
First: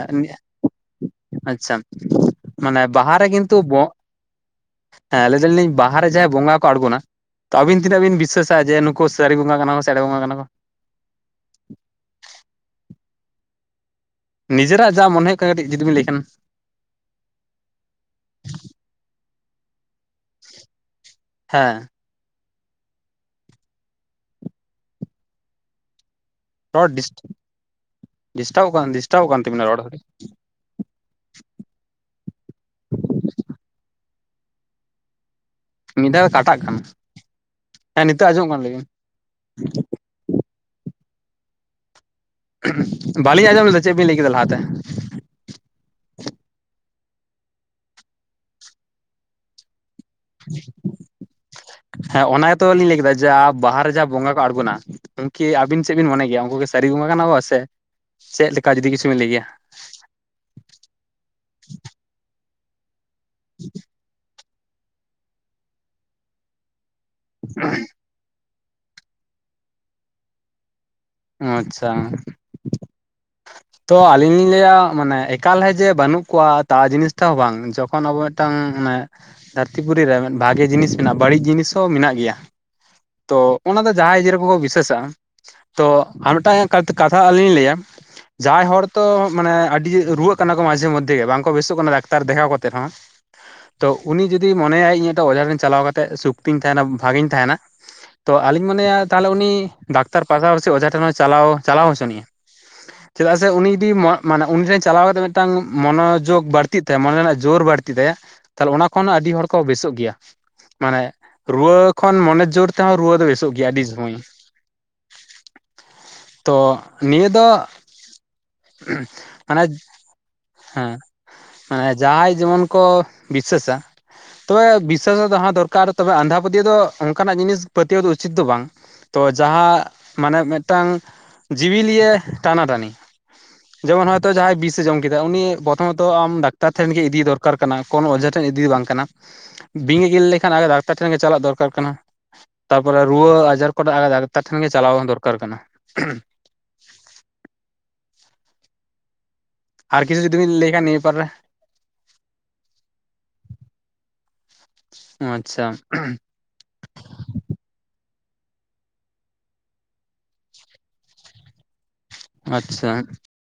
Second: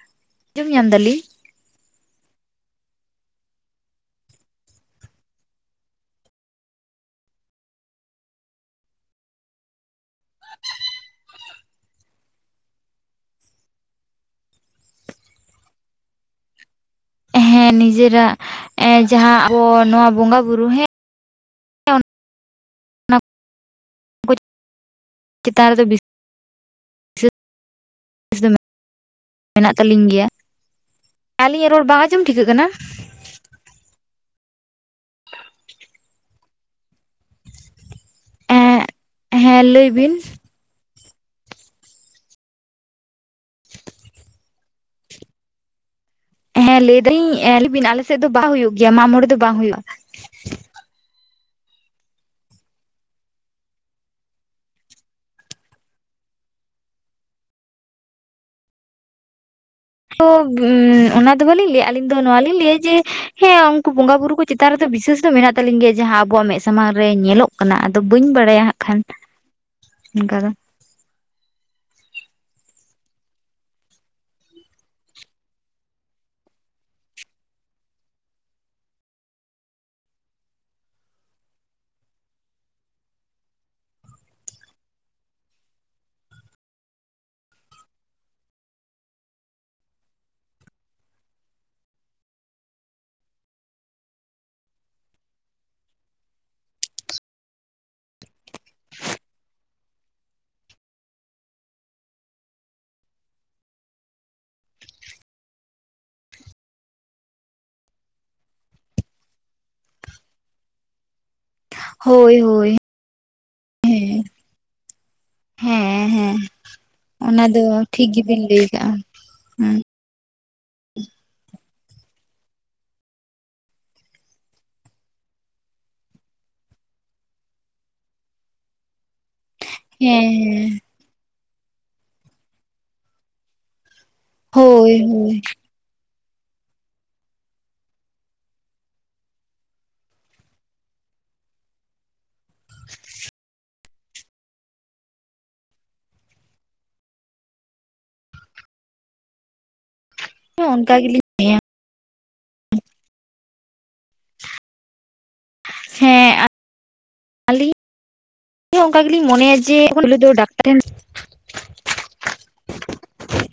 ᱟᱸᱡᱚᱢ ᱧᱟᱢ ᱫᱟᱞᱤᱧ ᱟᱪᱪᱷᱟ ᱢᱟᱱᱮ ᱵᱟᱦᱟᱨᱮ ᱠᱤᱱᱛᱩ ᱵᱚᱼᱼ ᱦᱮᱸ ᱞᱟᱹᱭ ᱫᱟᱞᱤᱧ ᱵᱟᱦᱟ ᱨᱮ ᱡᱟᱦᱟᱸᱭ ᱵᱚᱸᱜᱟ ᱠᱚ ᱟᱬᱜᱚᱱᱟ, ᱛᱚ ᱟᱵᱤᱱ ᱛᱤᱱᱟᱜ ᱵᱤᱱ ᱵᱤᱥᱟᱹᱥᱟᱜᱼᱟ ᱡᱮ ᱱᱩᱠᱩ ᱥᱟᱹᱨᱤ ᱵᱚᱸᱜᱟ ᱠᱟᱱᱟ ᱠᱚ ᱥᱮ ᱮᱲᱮ ᱵᱚᱸᱜᱟ ᱠᱟᱱᱟ ᱠᱚ? ᱱᱤᱡᱮᱨᱟᱜ ᱡᱟ ᱢᱚᱱᱮ ᱦᱩᱭᱩᱜ ᱠᱟᱱᱟ ᱠᱟᱹᱴᱤᱡ ᱡᱩᱫᱤ ᱵᱤᱱ ᱞᱟᱹᱭ ᱠᱷᱟᱱ? ᱦᱮᱸ ᱱᱤᱡᱮᱨᱟᱜ ᱡᱟᱦᱟᱸ ᱟᱵᱚ ᱱᱚᱣᱟ ᱵᱚᱸᱜᱟ ᱵᱩᱨᱩ ᱦᱮᱸᱼᱼ ᱦᱮᱸ, ᱱᱟ ᱠᱩ ᱪᱮᱛᱟᱱ ᱨᱮᱫᱚ ᱵᱤᱥᱟᱥᱼᱼ ᱨᱲ ᱰᱤᱥᱴᱟᱵ ᱵᱤᱥᱮᱥ ᱫᱚ ᱰᱤᱥᱴᱟᱵ ᱟᱠᱟᱱ ᱰᱤᱥᱴᱟᱵ ᱠᱟᱱ ᱛᱟᱹᱵᱤᱱᱟ ᱢᱮᱱᱟᱜ ᱨᱟᱲ ᱠᱟᱹᱴᱤᱡ? ᱛᱟᱹᱞᱤᱧ ᱜᱮᱭᱟ ᱟᱹᱞᱤᱧᱟᱜ ᱨᱚᱲ ᱵᱟᱝ ᱟᱡᱚᱢ ᱴᱷᱤᱠᱟᱹᱜ ᱠᱟᱱᱟ? [inaudible] ᱢᱤᱫ ᱫᱷᱟᱣ ᱫᱚ ᱠᱟᱴᱟᱜ ᱠᱟᱱᱟ ᱦᱮᱸ ᱱᱤᱛᱚᱜ ᱟᱸᱡᱚᱢᱚᱜ ᱠᱟᱱᱟ ᱮᱸ ᱞᱟᱹᱭᱵᱤᱱ? ᱦᱮᱸ ᱞᱟᱹᱭ ᱵᱤᱱ? ᱵᱟᱹᱞᱤᱧ ᱟᱸᱡᱚᱢ ᱞᱮᱫᱟ ᱪᱮᱫ ᱵᱤᱱ ᱞᱟᱹᱭ ᱠᱮᱫᱟ ᱞᱟᱦᱟᱛᱮ? ᱦᱮᱸ ᱞᱟᱹᱭ ᱫᱟᱹᱧ ᱵᱤᱱ ᱟᱞᱮᱥᱮᱫ ᱫᱚ ᱵᱟᱦᱟ ᱦᱩᱭᱩᱜ ᱜᱮᱭᱟ ᱢᱟᱜ ᱢᱚᱬᱮ ᱫᱚ ᱵᱟᱝ ᱦᱩᱭᱩᱜᱼᱟ᱾ ᱦᱮᱸ ᱚᱱᱟ ᱜᱮᱛᱚ ᱞᱤᱧ ᱞᱟᱹᱭ ᱠᱮᱫᱟ ᱡᱟ ᱵᱟᱦᱟ ᱨᱮ ᱡᱟᱦᱟᱸ ᱵᱚᱸᱜᱟ ᱠᱚ ᱟᱬᱜᱚ ᱱᱟ᱾ ᱩᱱᱠᱤ ᱟᱹᱵᱤᱱ ᱪᱮᱫ ᱵᱤᱱ ᱢᱚᱱᱮ ᱜᱮᱭᱟ ᱩᱱᱠᱩ ᱠᱤ ᱥᱟᱹᱨᱤ ᱵᱚᱸᱜᱟ ᱠᱟᱱᱟᱠᱚ ᱥᱮ ᱪᱮᱫ ᱞᱮᱠᱟ ᱡᱩᱫᱤ ᱠᱤᱪᱷᱩ ᱵᱤᱱ ᱞᱟᱹᱭ ᱠᱮᱭᱟ? ᱛᱚ ᱚᱱᱟ ᱫᱚ ᱵᱟᱞᱤᱧ ᱞᱟᱹᱭᱟ ᱟᱞᱤᱧ ᱫᱚ ᱱᱚᱣᱟᱞᱤᱧ ᱞᱟᱹᱭᱟ ᱡᱮ ᱦᱮᱸ ᱩᱱᱠᱩ ᱵᱚᱸᱜᱟ ᱵᱩᱨᱩ ᱠᱚᱼᱼ ᱪᱮᱛᱟᱱ ᱨᱮᱫᱚ ᱵᱤᱥᱮᱥ ᱫᱚ ᱢᱮᱱᱟᱜ ᱛᱟᱞᱤᱧ ᱜᱮᱭᱟ ᱡᱟᱦᱟᱸ ᱟᱵᱚᱣᱟᱜ ᱢᱮᱫ ᱥᱟᱢᱟᱝ ᱨᱮ ᱧᱮᱞᱚᱜ ᱠᱟᱱᱟ ᱟᱫᱚᱼᱼ ᱵᱟᱹᱧ ᱵᱟᱲᱟᱭᱟ ᱦᱟᱸᱜ ᱠᱷᱟᱱ ᱚᱱᱠᱟ ᱫᱚ᱾ ᱟᱪᱪᱷᱟ᱾ ᱛᱚ ᱟᱞᱤᱧ ᱞᱤᱧ ᱞᱟᱹᱭᱟ ᱢᱟᱱᱮ ᱮᱠᱟᱞ ᱦᱮ ᱡᱮ ᱵᱟᱹᱱᱩᱜ ᱠᱚᱣᱟ ᱛᱟ ᱡᱤᱱᱤᱥ ᱛᱟ ᱦᱚ ᱵᱟᱝ ᱡᱚᱠᱷᱚᱱ ᱟᱵᱚ ᱢᱤᱫ ᱴᱟᱝ ᱢᱟᱱᱮ ᱫᱷᱟᱹᱨᱛᱤ ᱯᱩᱨᱤ ᱨᱮ ᱵᱷᱟᱜᱮ ᱡᱤᱱᱤᱥ ᱢᱮᱱᱟᱜᱼᱟ ᱵᱟᱹᱲᱤᱡ ᱡᱤᱱᱤᱥ ᱦᱚᱸ ᱢᱮᱱᱟᱜ ᱜᱮᱭᱟ᱾ ᱛᱚ ᱚᱱᱟ ᱫᱚ ᱡᱟᱦᱟᱸᱭ ᱤᱭᱟᱹ ᱨᱮᱠᱚ ᱠᱚ ᱵᱤᱥᱟᱹᱥᱟᱜᱼᱟ᱾ ᱛᱚ ᱟᱨ ᱢᱤᱫ ᱴᱟᱝ ᱠᱟ ᱠᱟᱛᱷᱟ ᱟᱹᱞᱤᱧ ᱞᱤᱧ ᱞᱟᱹᱭᱟ᱾ ᱡᱟᱦᱟᱸᱭ ᱦᱚᱲ ᱛᱚ ᱢᱟᱱᱮ ᱟᱹᱰᱤ ᱨᱩᱣᱟᱹᱜ ᱠᱟᱱᱟ ᱠᱚ ᱢᱟᱡᱷᱮ ᱢᱚᱫᱽᱫᱷᱮ ᱜᱮ ᱵᱟᱝᱠᱚ ᱵᱮᱥᱚᱜ ᱠᱟᱱᱟ ᱰᱟᱠᱛᱟᱨ ᱫᱮᱠᱷᱟᱣ ᱠᱟᱛᱮ ᱨᱮᱦᱚᱸ ᱛᱚ ᱩᱱᱤ ᱡᱩᱫᱤ ᱢᱚᱱᱮ ᱭᱟᱭ ᱤᱧ ᱢᱤᱫᱴᱟᱝ ᱚᱡᱷᱟ ᱴᱷᱮᱱ ᱪᱟᱞᱟᱣ ᱠᱟᱛᱮᱫ ᱥᱩᱠᱛᱤᱧ ᱛᱟᱦᱮᱱᱟ ᱵᱷᱟᱜᱤᱧ ᱛᱟᱦᱮᱱᱟ, ᱛᱚ ᱟᱞᱤᱧ ᱢᱚᱱᱮᱭᱟ ᱛᱟᱦᱞᱮ ᱩᱱᱤ ᱰᱟᱠᱛᱟᱨ ᱯᱟᱥᱟᱯᱟᱥᱤ ᱚᱡᱷᱟ ᱴᱷᱮᱱ ᱦᱚᱸ ᱪᱟᱞᱟᱣ ᱪᱟᱞᱟᱣ ᱦᱚᱪᱚᱱᱤᱡ ᱮ᱾ [inaudible] ᱪᱮᱫᱟᱜ ᱥᱮ ᱩᱱᱤ ᱡᱩᱫᱤ ᱢᱟᱱᱮ ᱩᱱᱤ ᱴᱷᱮᱱ ᱪᱟᱞᱟᱣ ᱠᱟᱛᱮᱫ ᱢᱤᱫᱴᱟᱝ ᱢᱚᱱᱳᱡᱳᱜᱽ ᱵᱟᱹᱲᱛᱤᱜ ᱛᱟᱭᱟ ᱢᱚᱱᱮ ᱨᱮᱱᱟᱜ ᱡᱳᱨ ᱵᱟᱹᱲᱛᱤᱜ ᱛᱟᱭᱟ᱾ ᱛᱟᱦᱚᱞᱮ ᱚᱱᱟ ᱠᱷᱚᱱ ᱟᱹᱰᱤ ᱦᱚᱲ ᱠᱚ ᱵᱮᱥᱚᱜ ᱜᱮᱭᱟ᱾ ᱢᱟᱱᱮ ᱨᱩᱣᱟᱹ ᱠᱷᱚᱱ ᱦᱳᱭ ᱢᱚᱱᱮ ᱡᱳᱨ ᱦᱳᱭ ᱛᱮᱦᱚᱸ ᱨᱩᱣᱟᱹ ᱫᱚ ᱵᱮᱥᱚᱜ ᱜᱮᱭᱟ ᱟᱹᱰᱤ ᱦᱮᱸ ᱥᱚᱢᱚᱭ ᱦᱮᱸ ᱦᱮᱸ ᱾ ᱛᱚ ᱱᱤᱭᱟᱹ ᱫᱚ ᱚᱱᱟ ᱴᱷᱤᱠ ᱜᱮᱵᱤᱱ ᱞᱟᱹᱭ ᱠᱟᱜᱼᱟ ᱦᱩᱸ ᱢᱟᱱᱮ᱾ ᱦᱮᱸ ᱦᱮᱸ ᱡᱟᱦᱟᱸᱭ ᱡᱮᱢᱚᱱ ᱠᱚ ᱵᱤᱥᱟᱹᱥᱟ᱾ ᱛᱚᱵᱮ ᱵᱤᱥᱥᱟᱥ ᱦᱚ ᱛᱟᱦᱮ ᱫᱚᱨᱠᱟᱨ ᱛᱚᱵᱮ ᱟᱸᱫᱷᱟ ᱯᱟᱹᱛᱭᱟᱹᱣ ᱚᱱᱠᱟᱱᱟᱜ ᱡᱤᱱᱤᱥ ᱯᱟᱹᱛᱭᱟᱹᱣ ᱫᱚ ᱩᱪᱤᱛ ᱫᱚ ᱵᱟᱝ᱾ ᱛᱚ ᱡᱟᱦᱟᱸ ᱢᱟᱱᱮ ᱦᱮᱸ ᱢᱤᱫᱴᱟᱝ ᱡᱤᱣᱤᱞᱤᱭᱟᱹ ᱴᱟᱱᱟᱴᱟᱱᱤ᱾ ᱡᱮᱢᱚᱱ ᱦᱚᱭᱛᱳ ᱡᱟᱦᱟᱸᱭ ᱵᱤᱥᱮ ᱦᱳᱭ ᱡᱚᱢ ᱠᱮᱫᱟ ᱦᱳᱭ ᱩᱱᱤ ᱵᱚᱛᱚᱨ᱾ ᱯᱨᱚᱛᱷᱚᱢᱚ ᱛᱚ ᱟᱢ ᱰᱟᱠᱛᱟᱨ ᱴᱷᱮᱱ ᱜᱮ ᱤᱫᱤ ᱫᱚᱨᱠᱟᱨ ᱠᱟᱱᱟ ᱠᱳᱱ ᱚᱡᱷᱟ ᱴᱷᱮᱱ ᱤᱫᱤ ᱵᱟᱝ ᱠᱟᱱᱟ᱾ ᱵᱤᱧ ᱮ ᱜᱤᱨ ᱞᱮᱠᱷᱟᱱ ᱟᱱᱮ ᱰᱟᱠᱛᱟᱨ ᱴᱷᱮᱱ ᱜᱮ ᱪᱟᱞᱟᱜ ᱫᱚᱨᱠᱟᱨ ᱠᱟᱱᱟ᱾ ᱛᱟᱨᱯᱚᱨᱮ ᱨᱩᱣᱟᱹ ᱟᱡᱟᱨ ᱠᱚ ᱰᱟᱠᱛᱟᱨ ᱴᱷᱮᱱ ᱜᱮ ᱪᱟᱞᱟᱣ ᱦᱚᱸ ᱫᱚᱨᱠᱟᱨ ᱠᱟᱱᱟ᱾ ᱟᱨ ᱠᱤᱪᱷᱩ ᱡᱩᱫᱤ ᱵᱮᱱ ᱞᱟᱹᱭ ᱠᱷᱟᱱ ᱚᱱᱠᱟ ᱱᱤᱭᱟᱹ ᱜᱮᱞᱤᱧ ᱵᱮᱯᱟᱨᱮ ᱾ ᱚ ᱟᱪᱷᱟ᱾ ᱦᱮᱸ᱾ ᱞᱤᱧ ᱦᱚᱸ ᱚᱱᱠᱟ ᱜᱮᱞᱤᱧ ᱢᱚᱱᱮᱭᱟ ᱡᱮ ᱯᱳᱞᱳ ᱫᱚ ᱰᱟᱠᱛᱟᱨ ᱴᱷᱮᱱ ᱾ ᱟᱪᱷᱟ᱾